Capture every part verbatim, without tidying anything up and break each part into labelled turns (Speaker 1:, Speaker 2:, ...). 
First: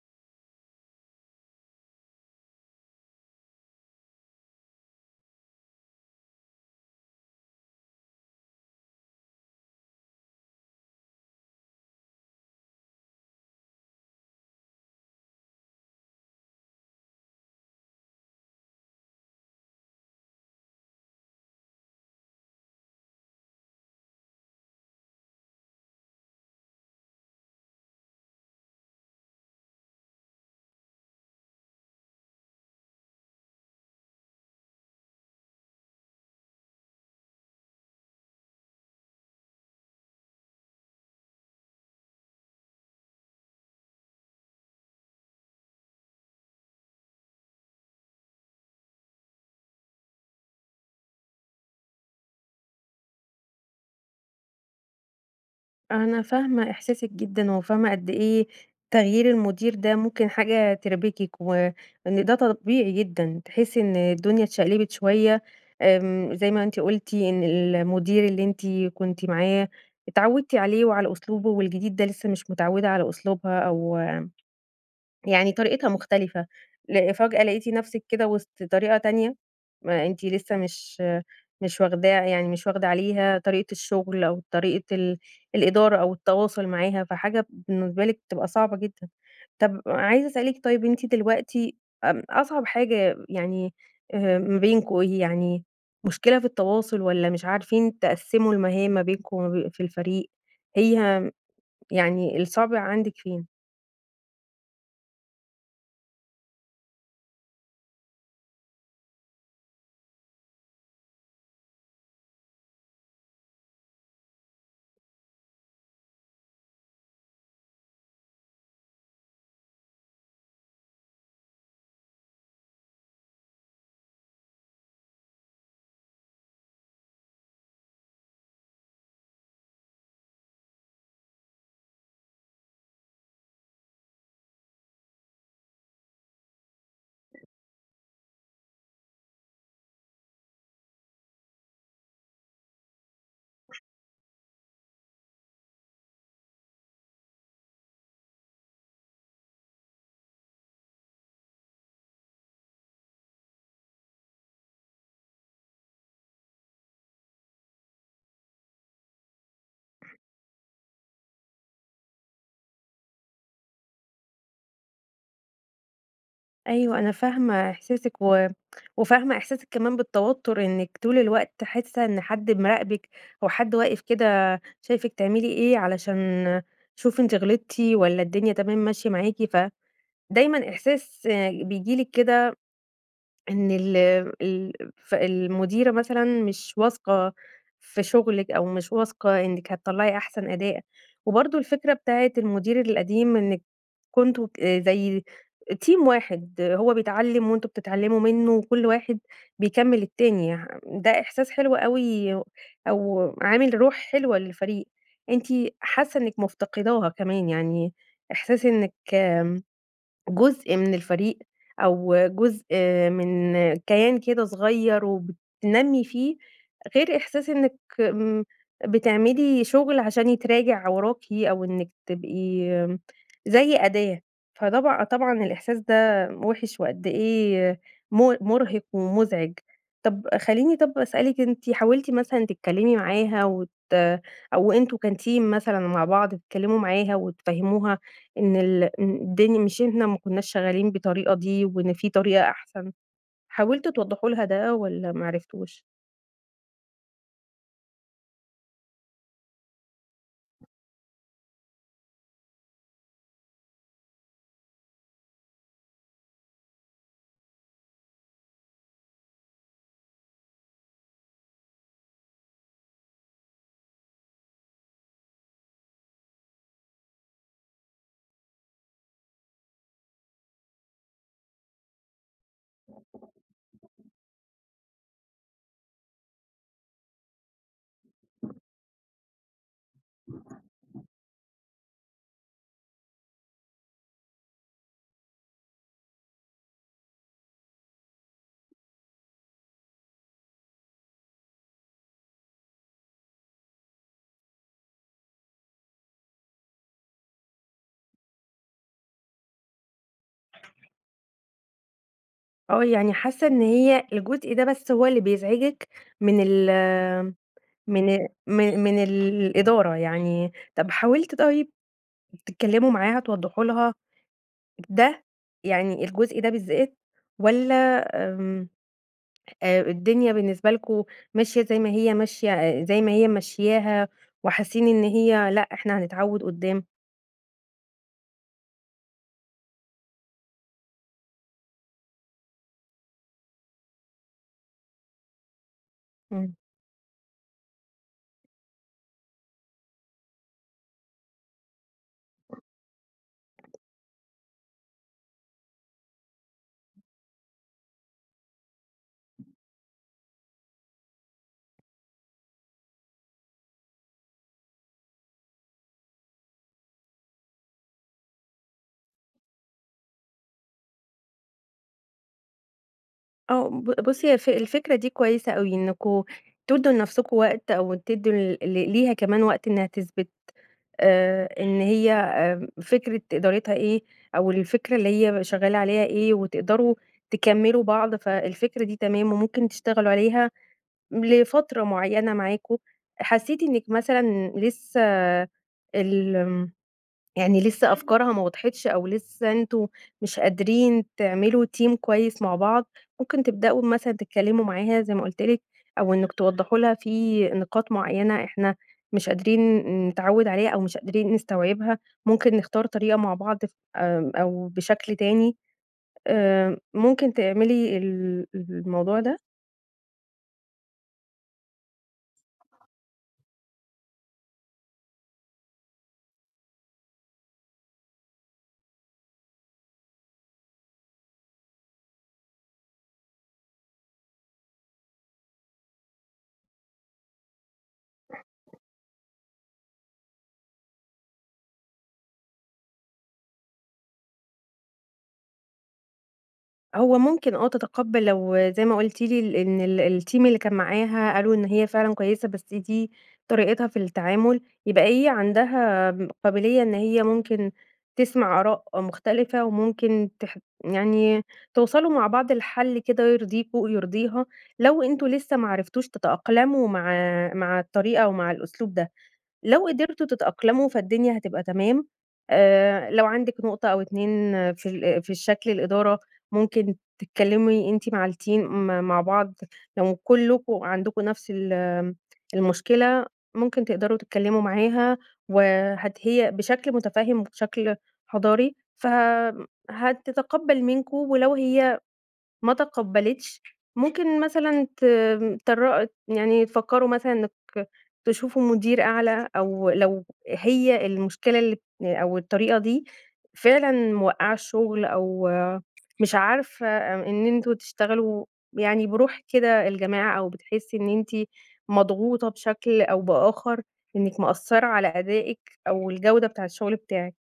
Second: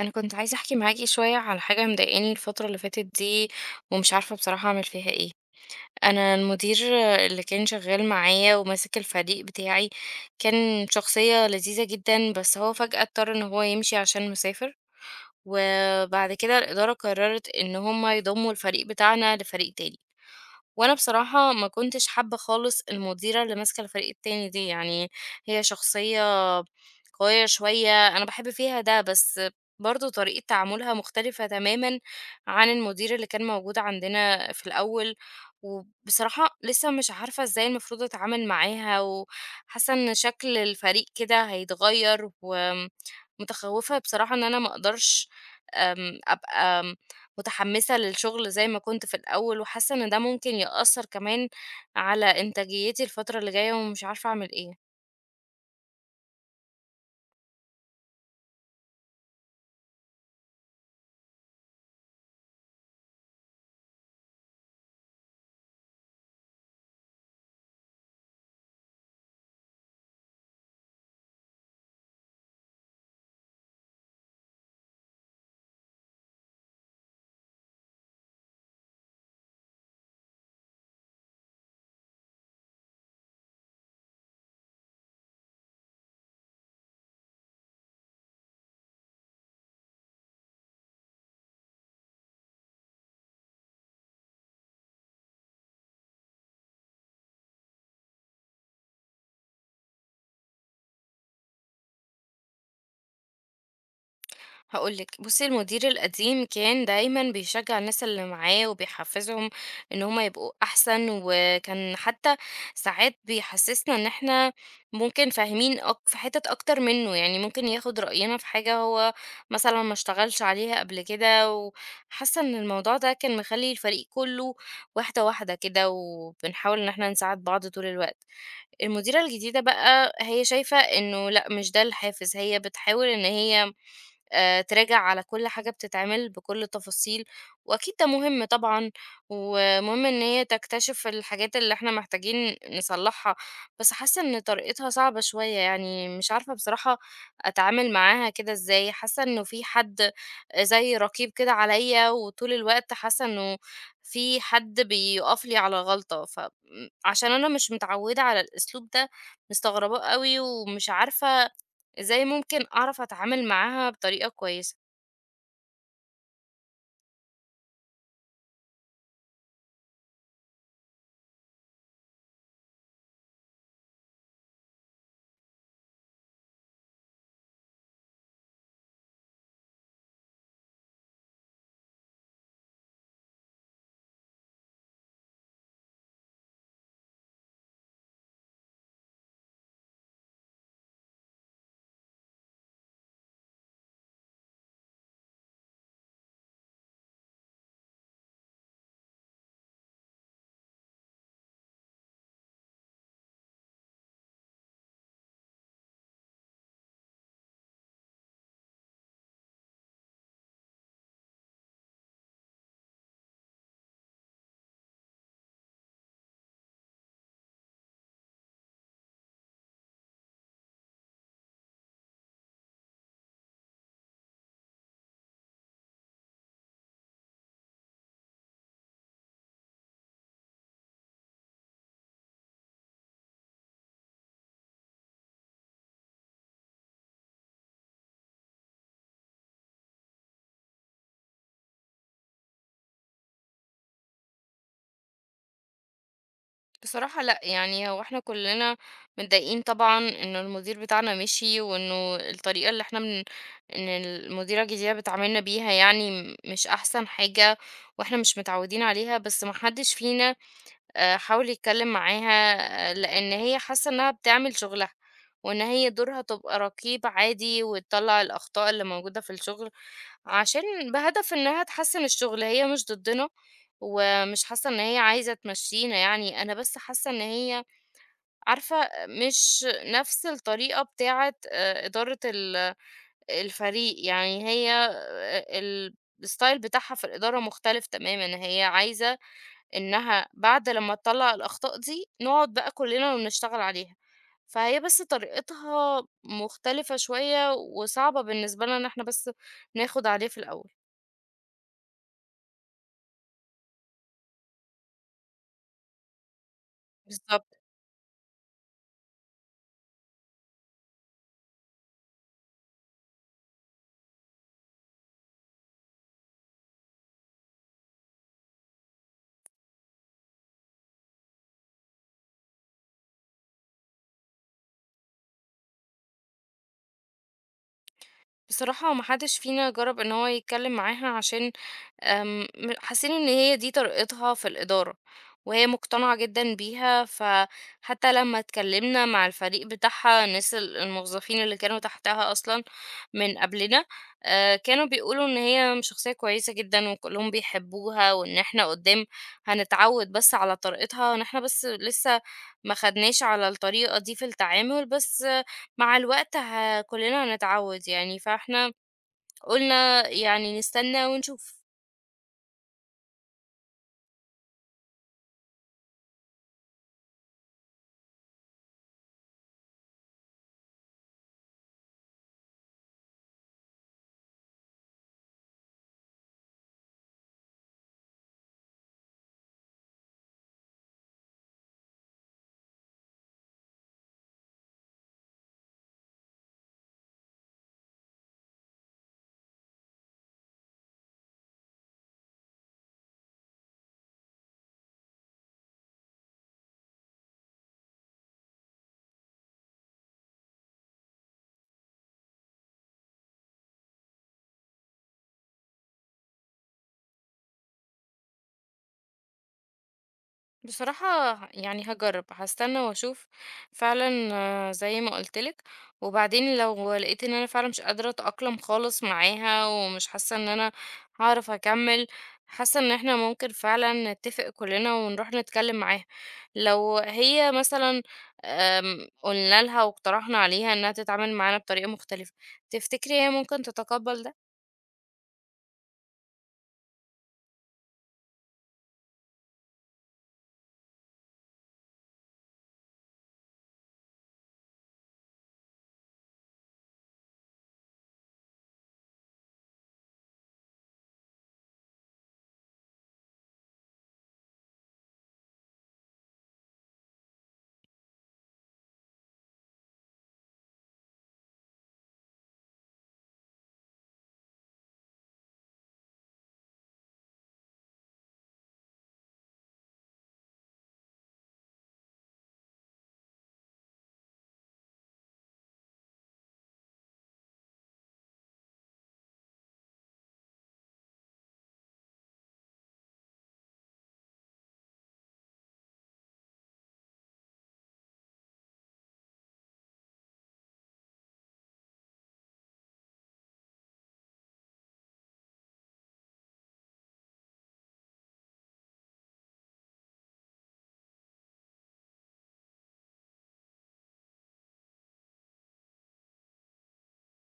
Speaker 1: انا كنت عايزه احكي معاكي شويه على حاجه مضايقاني الفتره اللي فاتت دي، ومش عارفه بصراحه اعمل فيها ايه. انا المدير اللي كان شغال معايا وماسك الفريق بتاعي كان شخصيه لذيذه جدا، بس هو فجأة اضطر ان هو يمشي عشان مسافر. وبعد كده الاداره قررت ان هم يضموا الفريق بتاعنا لفريق تاني، وأنا بصراحة ما كنتش حابة خالص المديرة اللي ماسكة الفريق التاني دي، يعني هي شخصية قوية شوية، أنا باحب فيها ده، بس برضه طريقة تعاملها مختلفة تمامًا عن المدير اللي كان موجود عندنا في الأول. وبصراحة لسه مش عارفة إزاي المفروض أتعامل معاها، وحاسة إن شكل الفريق كده هيتغير، ومتخوفة بصراحة إن أنا ما أقدرش آمم، أبقى متحمسة للشغل زي ما كنت في الأول، وحاسة إن ده ممكن يأثر كمان على إنتاجيتي الفترة اللي جاية، ومش عارفة أعمل إيه.
Speaker 2: أنا فاهمة إحساسِك جدًا، وفاهمة قد إيه تغيير المدير ده ممكن حاجة تربكِك، وإن ده طبيعي جدًا، تحسي إن الدنيا اتشقلبت شوية، آمم، زي ما أنتِ قلتِ إن المدير اللي أنتِ كنتِ معاه اتعودتِ عليه وعلى أسلوبه، والجديد ده لسه مش متعودة على أسلوبها أو يعني طريقتها مختلفة. ل فجأة لقيتِ نفسِك كده وسط طريقة تانية، ما أنتِ لسه مش مش واخداه، يعني مش واخدة عليها طريقة الشغل أو طريقة ال الإدارة أو التواصل معاها، فحاجة بالنسبة لِك بتبقى صعبة جدًا. طب عايزة أسألِك، طيب أنتِ دلوقتي آمم، أصعب حاجة، يعني آآ، ما بينكم إيه يعني؟ مشكلة في التواصل والّا مش عارفين تقسّموا المهام ما بينكم وما بين في الفريق؟ هي يعني الصعب عندِك فين؟
Speaker 1: هاقول لِك، بُصّي المدير القديم كان دايمًا بيشجّع الناس اللي معاه وبيحفّزهم إن هُم يبقوا أحسن، وكان حتى ساعات بيحسّسنا إن إحنا ممكن فاهمين أك في حِتَت أكتر منّه، يعني ممكن ياخُد رأينا في حاجة هو مثلًا ما اشتغلش عليها قبل كده، وحاسّة إن الموضوع ده كان مخلّي الفريق كُلّه واحدة، واحدة كده، وبنحاول إن إحنا نساعد بعض طول الوقت. المديرة الجديدة بقى هي شايفة إنه لأ، مش ده الحافز، هي بتحاول إن هي آآ تراجع على كل حاجة بتتعمل بكل التفاصيل، وأكيد ده مهم طبعًا، ومهم إن هي تكتشف الحاجات اللي إحنا محتاجين نصلّحها، بس حاسة إن طريقتها صعبة شوية، يعني مش عارفة بصراحة أتعامل معاها كده إزاي. حاسة إنه في حد زي رقيب كده عليَّ، وطول الوقت حاسة إنه في حد بيُقف لي على غلطة، ف م عشان أنا مش متعودة على الأسلوب ده، مستغرباه أوي، ومش عارفة إزاي ممكن أعرف أتعامل معاها بطريقة كويسة.
Speaker 2: أيوه، أنا فاهمة إحساسِك و وفاهمة إحساسِك كمان بالتوتُّر، إنِّك طول الوقت حاسة إن حد مراقبِك أو حد واقف كده شايفِك تعملي إيه، علشان شوف أنتِ غلطتِ والّا الدنيا تمام ماشية معاكِ. فدايمًا إحساس بييجي لِك كده، إن ال ال ف المديرة مثلًا مش واثقة في شغلِك، أو مش واثقة إنِّك هتطلّعي أحسن أداء. وبرضه الفكرة بتاعة المدير القديم، إنِّك كنتم ك زي team واحد، هو بيتعلّم وأنتم بتتعلّموا منّه وكل واحد بيكمّل التاني. ه ده إحساس حلو أوي، أو عامل روح حلوة للفريق. أنتِ حاسة إنِّك مفتقداها كمان، يعني إحساس إنِّك جزء من الفريق أو جزء من كيان كده صغير وبتنمّي فيه، غير إحساس إنِّك آمم بتعملي شغل عشان يتراجع وراكِ أو إنِّك تبقي زي أداة. فطبعًا طبعًا الإحساس ده وِحِش، وقد إيه م مُرهِق ومُزعج. طَب خلّيني طَب أسألِك، أنتِ حاولتِ مثلًا تتكلّمي معاها وت أو أنتم كteam مثلًا مع بعض تتكلّموا معاها وتفهّموها إن ال إن الدنيا مش، إحنا ما كناش شغالين بالطريقة دي وإن في طريقة أحسن، حاولتوا توضّحوا لها ده والّا ما عرفتوش؟
Speaker 1: بصراحة لأ، يعني هو احنا كلنا متضايقين طبعا إنه المدير بتاعنا مشي، وإنه الطريقة اللي احنا من إن المديرة الجديدة بتعاملنا بيها يعني م- مش أحسن حاجة، واحنا مش متعودين عليها، بس محدش فينا آه، حاول يتكلم معاها آه، لأن هي حاسة إنها بتعمل شغلها، وإن هي دورها تبقى رقيب عادي وتطلع الأخطاء اللي موجودة في الشغل عشان بهدف إنها تحسّن الشغل. هي مش ضدنا، ومش حاسة إن هي عايزة تمشّينا يعني، أنا بس حاسة إن هي عارفة مش نفس الطريقة بتاعة آآ إدارة ال الفريق، يعني هي آآ ال الstyle بتاعها في الإدارة مختلف تمامًا، هي عايزة إنها بعد لمّا تطلّع الأخطاء دي، نقعد بقى كلّنا ونشتغل عليها، فهي بس طريقتها مختلفة شوية وصعبة بالنسبة لنا إن إحنا بس ناخد عليه في الأول.
Speaker 2: آه، يعني حاسة إن هي الجزء ده بس هو اللي بيزعجِك من ال
Speaker 1: بالضبط.
Speaker 2: من من من الإدارة، يعني. طب حاولتِ، طيب تتكلموا معاها توضّحوا لها ده، يعني الجزء ده بالذات؟ والّا آمم، آآ، الدنيا بالنسبة لكم ماشية زي ما هي ماشية آه، زي ما هي ماشياها، وحاسين إن هي لأ، إحنا هنتعوّد قدّام؟
Speaker 1: بصراحة ما حدش فينا جرب ان هو يتكلم معاها عشان آمم، م حاسين إن هي دي طريقتها في الإدارة، وهي مقتنعة
Speaker 2: إمم.
Speaker 1: جدًا بيها، فحتى لمّا اتكلمنا مع الفريق بتاعها الناس ال الموظفين اللي كانوا تحتها أصلًا من قبلنا، آآ، كانوا بيقولوا إن هي شخصية كويسة جدًا وكلّهم بيحبوها، وإن إحنا قدّام هنتعود بس على طريقتها، إن إحنا بس لسه ما خدناش على الطريقة دي في التعامل، بس آه، مع الوقت ه كلّنا هنتعود يعني، فإحنا قُلنا يعني نستنى ونشوف.
Speaker 2: آه، ب بُصّي، هي الف الفكرة دي كويسة أوي، إنكم تدّوا لنفسكم وقت أو تدّوا ل ل ليها كمان وقت إنها تثبت آآ، إن هي آآ، فكرة إدارتها إيه، أو الفكرة اللي هي شغّالة عليها إيه، وتقدروا تكمّلوا بعض، فالفكرة دي تمام وممكن تشتغلوا عليها لفترة معيّنة معاكم. حسّيتِ إنِّك مثلًا لسه ال يعني لسه أفكارها ما وضحِتش، أو لسه أنتم مش قادرين تعملوا team كويس مع بعض، ممكن تبدأوا مثلًا تتكلموا معاها زي ما قُلت لِك، أو إنِّك توضّحوا لها في نقاط معيّنة إحنا مش قادرين نتعوّد عليها أو مش قادرين نستوعبها، ممكن نختار طريقة مع بعض ف آمم، أو بشكل تاني، آآ، ممكن تعملي ال الموضوع ده؟
Speaker 1: بصراحة يعني هجرب، هستنى واشوف فعلا آه، زي ما قلتلك. وبعدين لو لقيت ان انا فعلا مش قادرة اتأقلم خالص معاها، ومش حاسة ان انا هعرف اكمل، حاسة ان احنا ممكن فعلا نتفق كلنا ونروح نتكلم معاها. لو هي مثلا آم، قلنا لها واقترحنا عليها انها تتعامل معانا بطريقة مختلفة، تفتكري هي ممكن تتقبل ده؟
Speaker 2: هو ممكن آه تتقبّل، لو زي ما قُلتِ لي ال إن ال الteam اللي كان معاها قالوا إن هي فعلًا كويسة، بس دي طريقتها في التعامل، يبقى هي عندها م قابلية إن هي ممكن تسمع آراء مختلفة، وممكن تح يعني توصلوا مع بعض لحَل كده يرضيكم ويرضيها، لو أنتم لسه ما عرفتوش تتأقلموا مع مع الطريقة ومع الأسلوب ده. لو قدرتوا تتأقلموا فالدنيا هتبقى تمام. آآ لو عندِك نقطة أو اتنين في ال في الشكل الإدارة، ممكن تتكلمي أنتِ مع الteam م مع بعض. لو كلكم عندكم نفس ال المشكلة، ممكن تقدروا تتكلموا معاها، وهت هي بشكل متفهم وبشكل حضاري، فهتتقبل منكم. ولو هي ما تقبّلِتش، ممكن مثلًا ت تر يعني تفكّروا مثلًا إنِّك تشوفوا مدير أعلى، أو لو هي المشكلة اللي أو الطريقة دي فعلًا موقّعة الشغل، أو مش عارفة إن أنتم تشتغلوا يعني بروح كده الجماعة، أو بتحسّي إن أنتِ مضغوطة بشكل أو بآخَر، إنِّك مأثّرة على أدائِك أو الجودة بتاع الشغل بتاعِك.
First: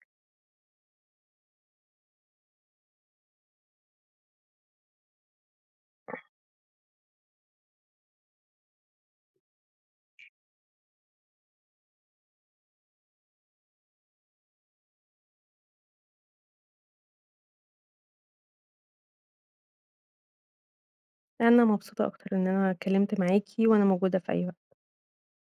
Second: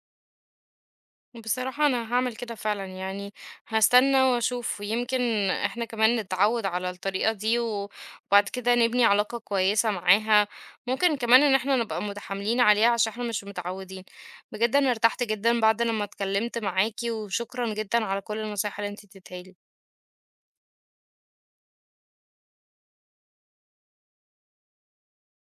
Speaker 1: بصراحة أنا هاعمل كده فعلًا، يعني هاستنى وأشوف، ويمكن إحنا كمان نتعود على الطريقة دي، و وبعد كده نبني علاقة كويسة معاها، ممكن كمان إن إحنا نبقى متحاملين عليها عشان إحنا مش متعودين. بجد أنا ارتحت جدًا بعد لمّا اتكلمت معاكِ، وشكرًا جدًا على كل النصايح اللي أنتِ اديتها لي.
Speaker 2: أنا مبسوطة أكتر إن أنا اتكلّمت معاكِ، وأنا موجودة في أي وقت.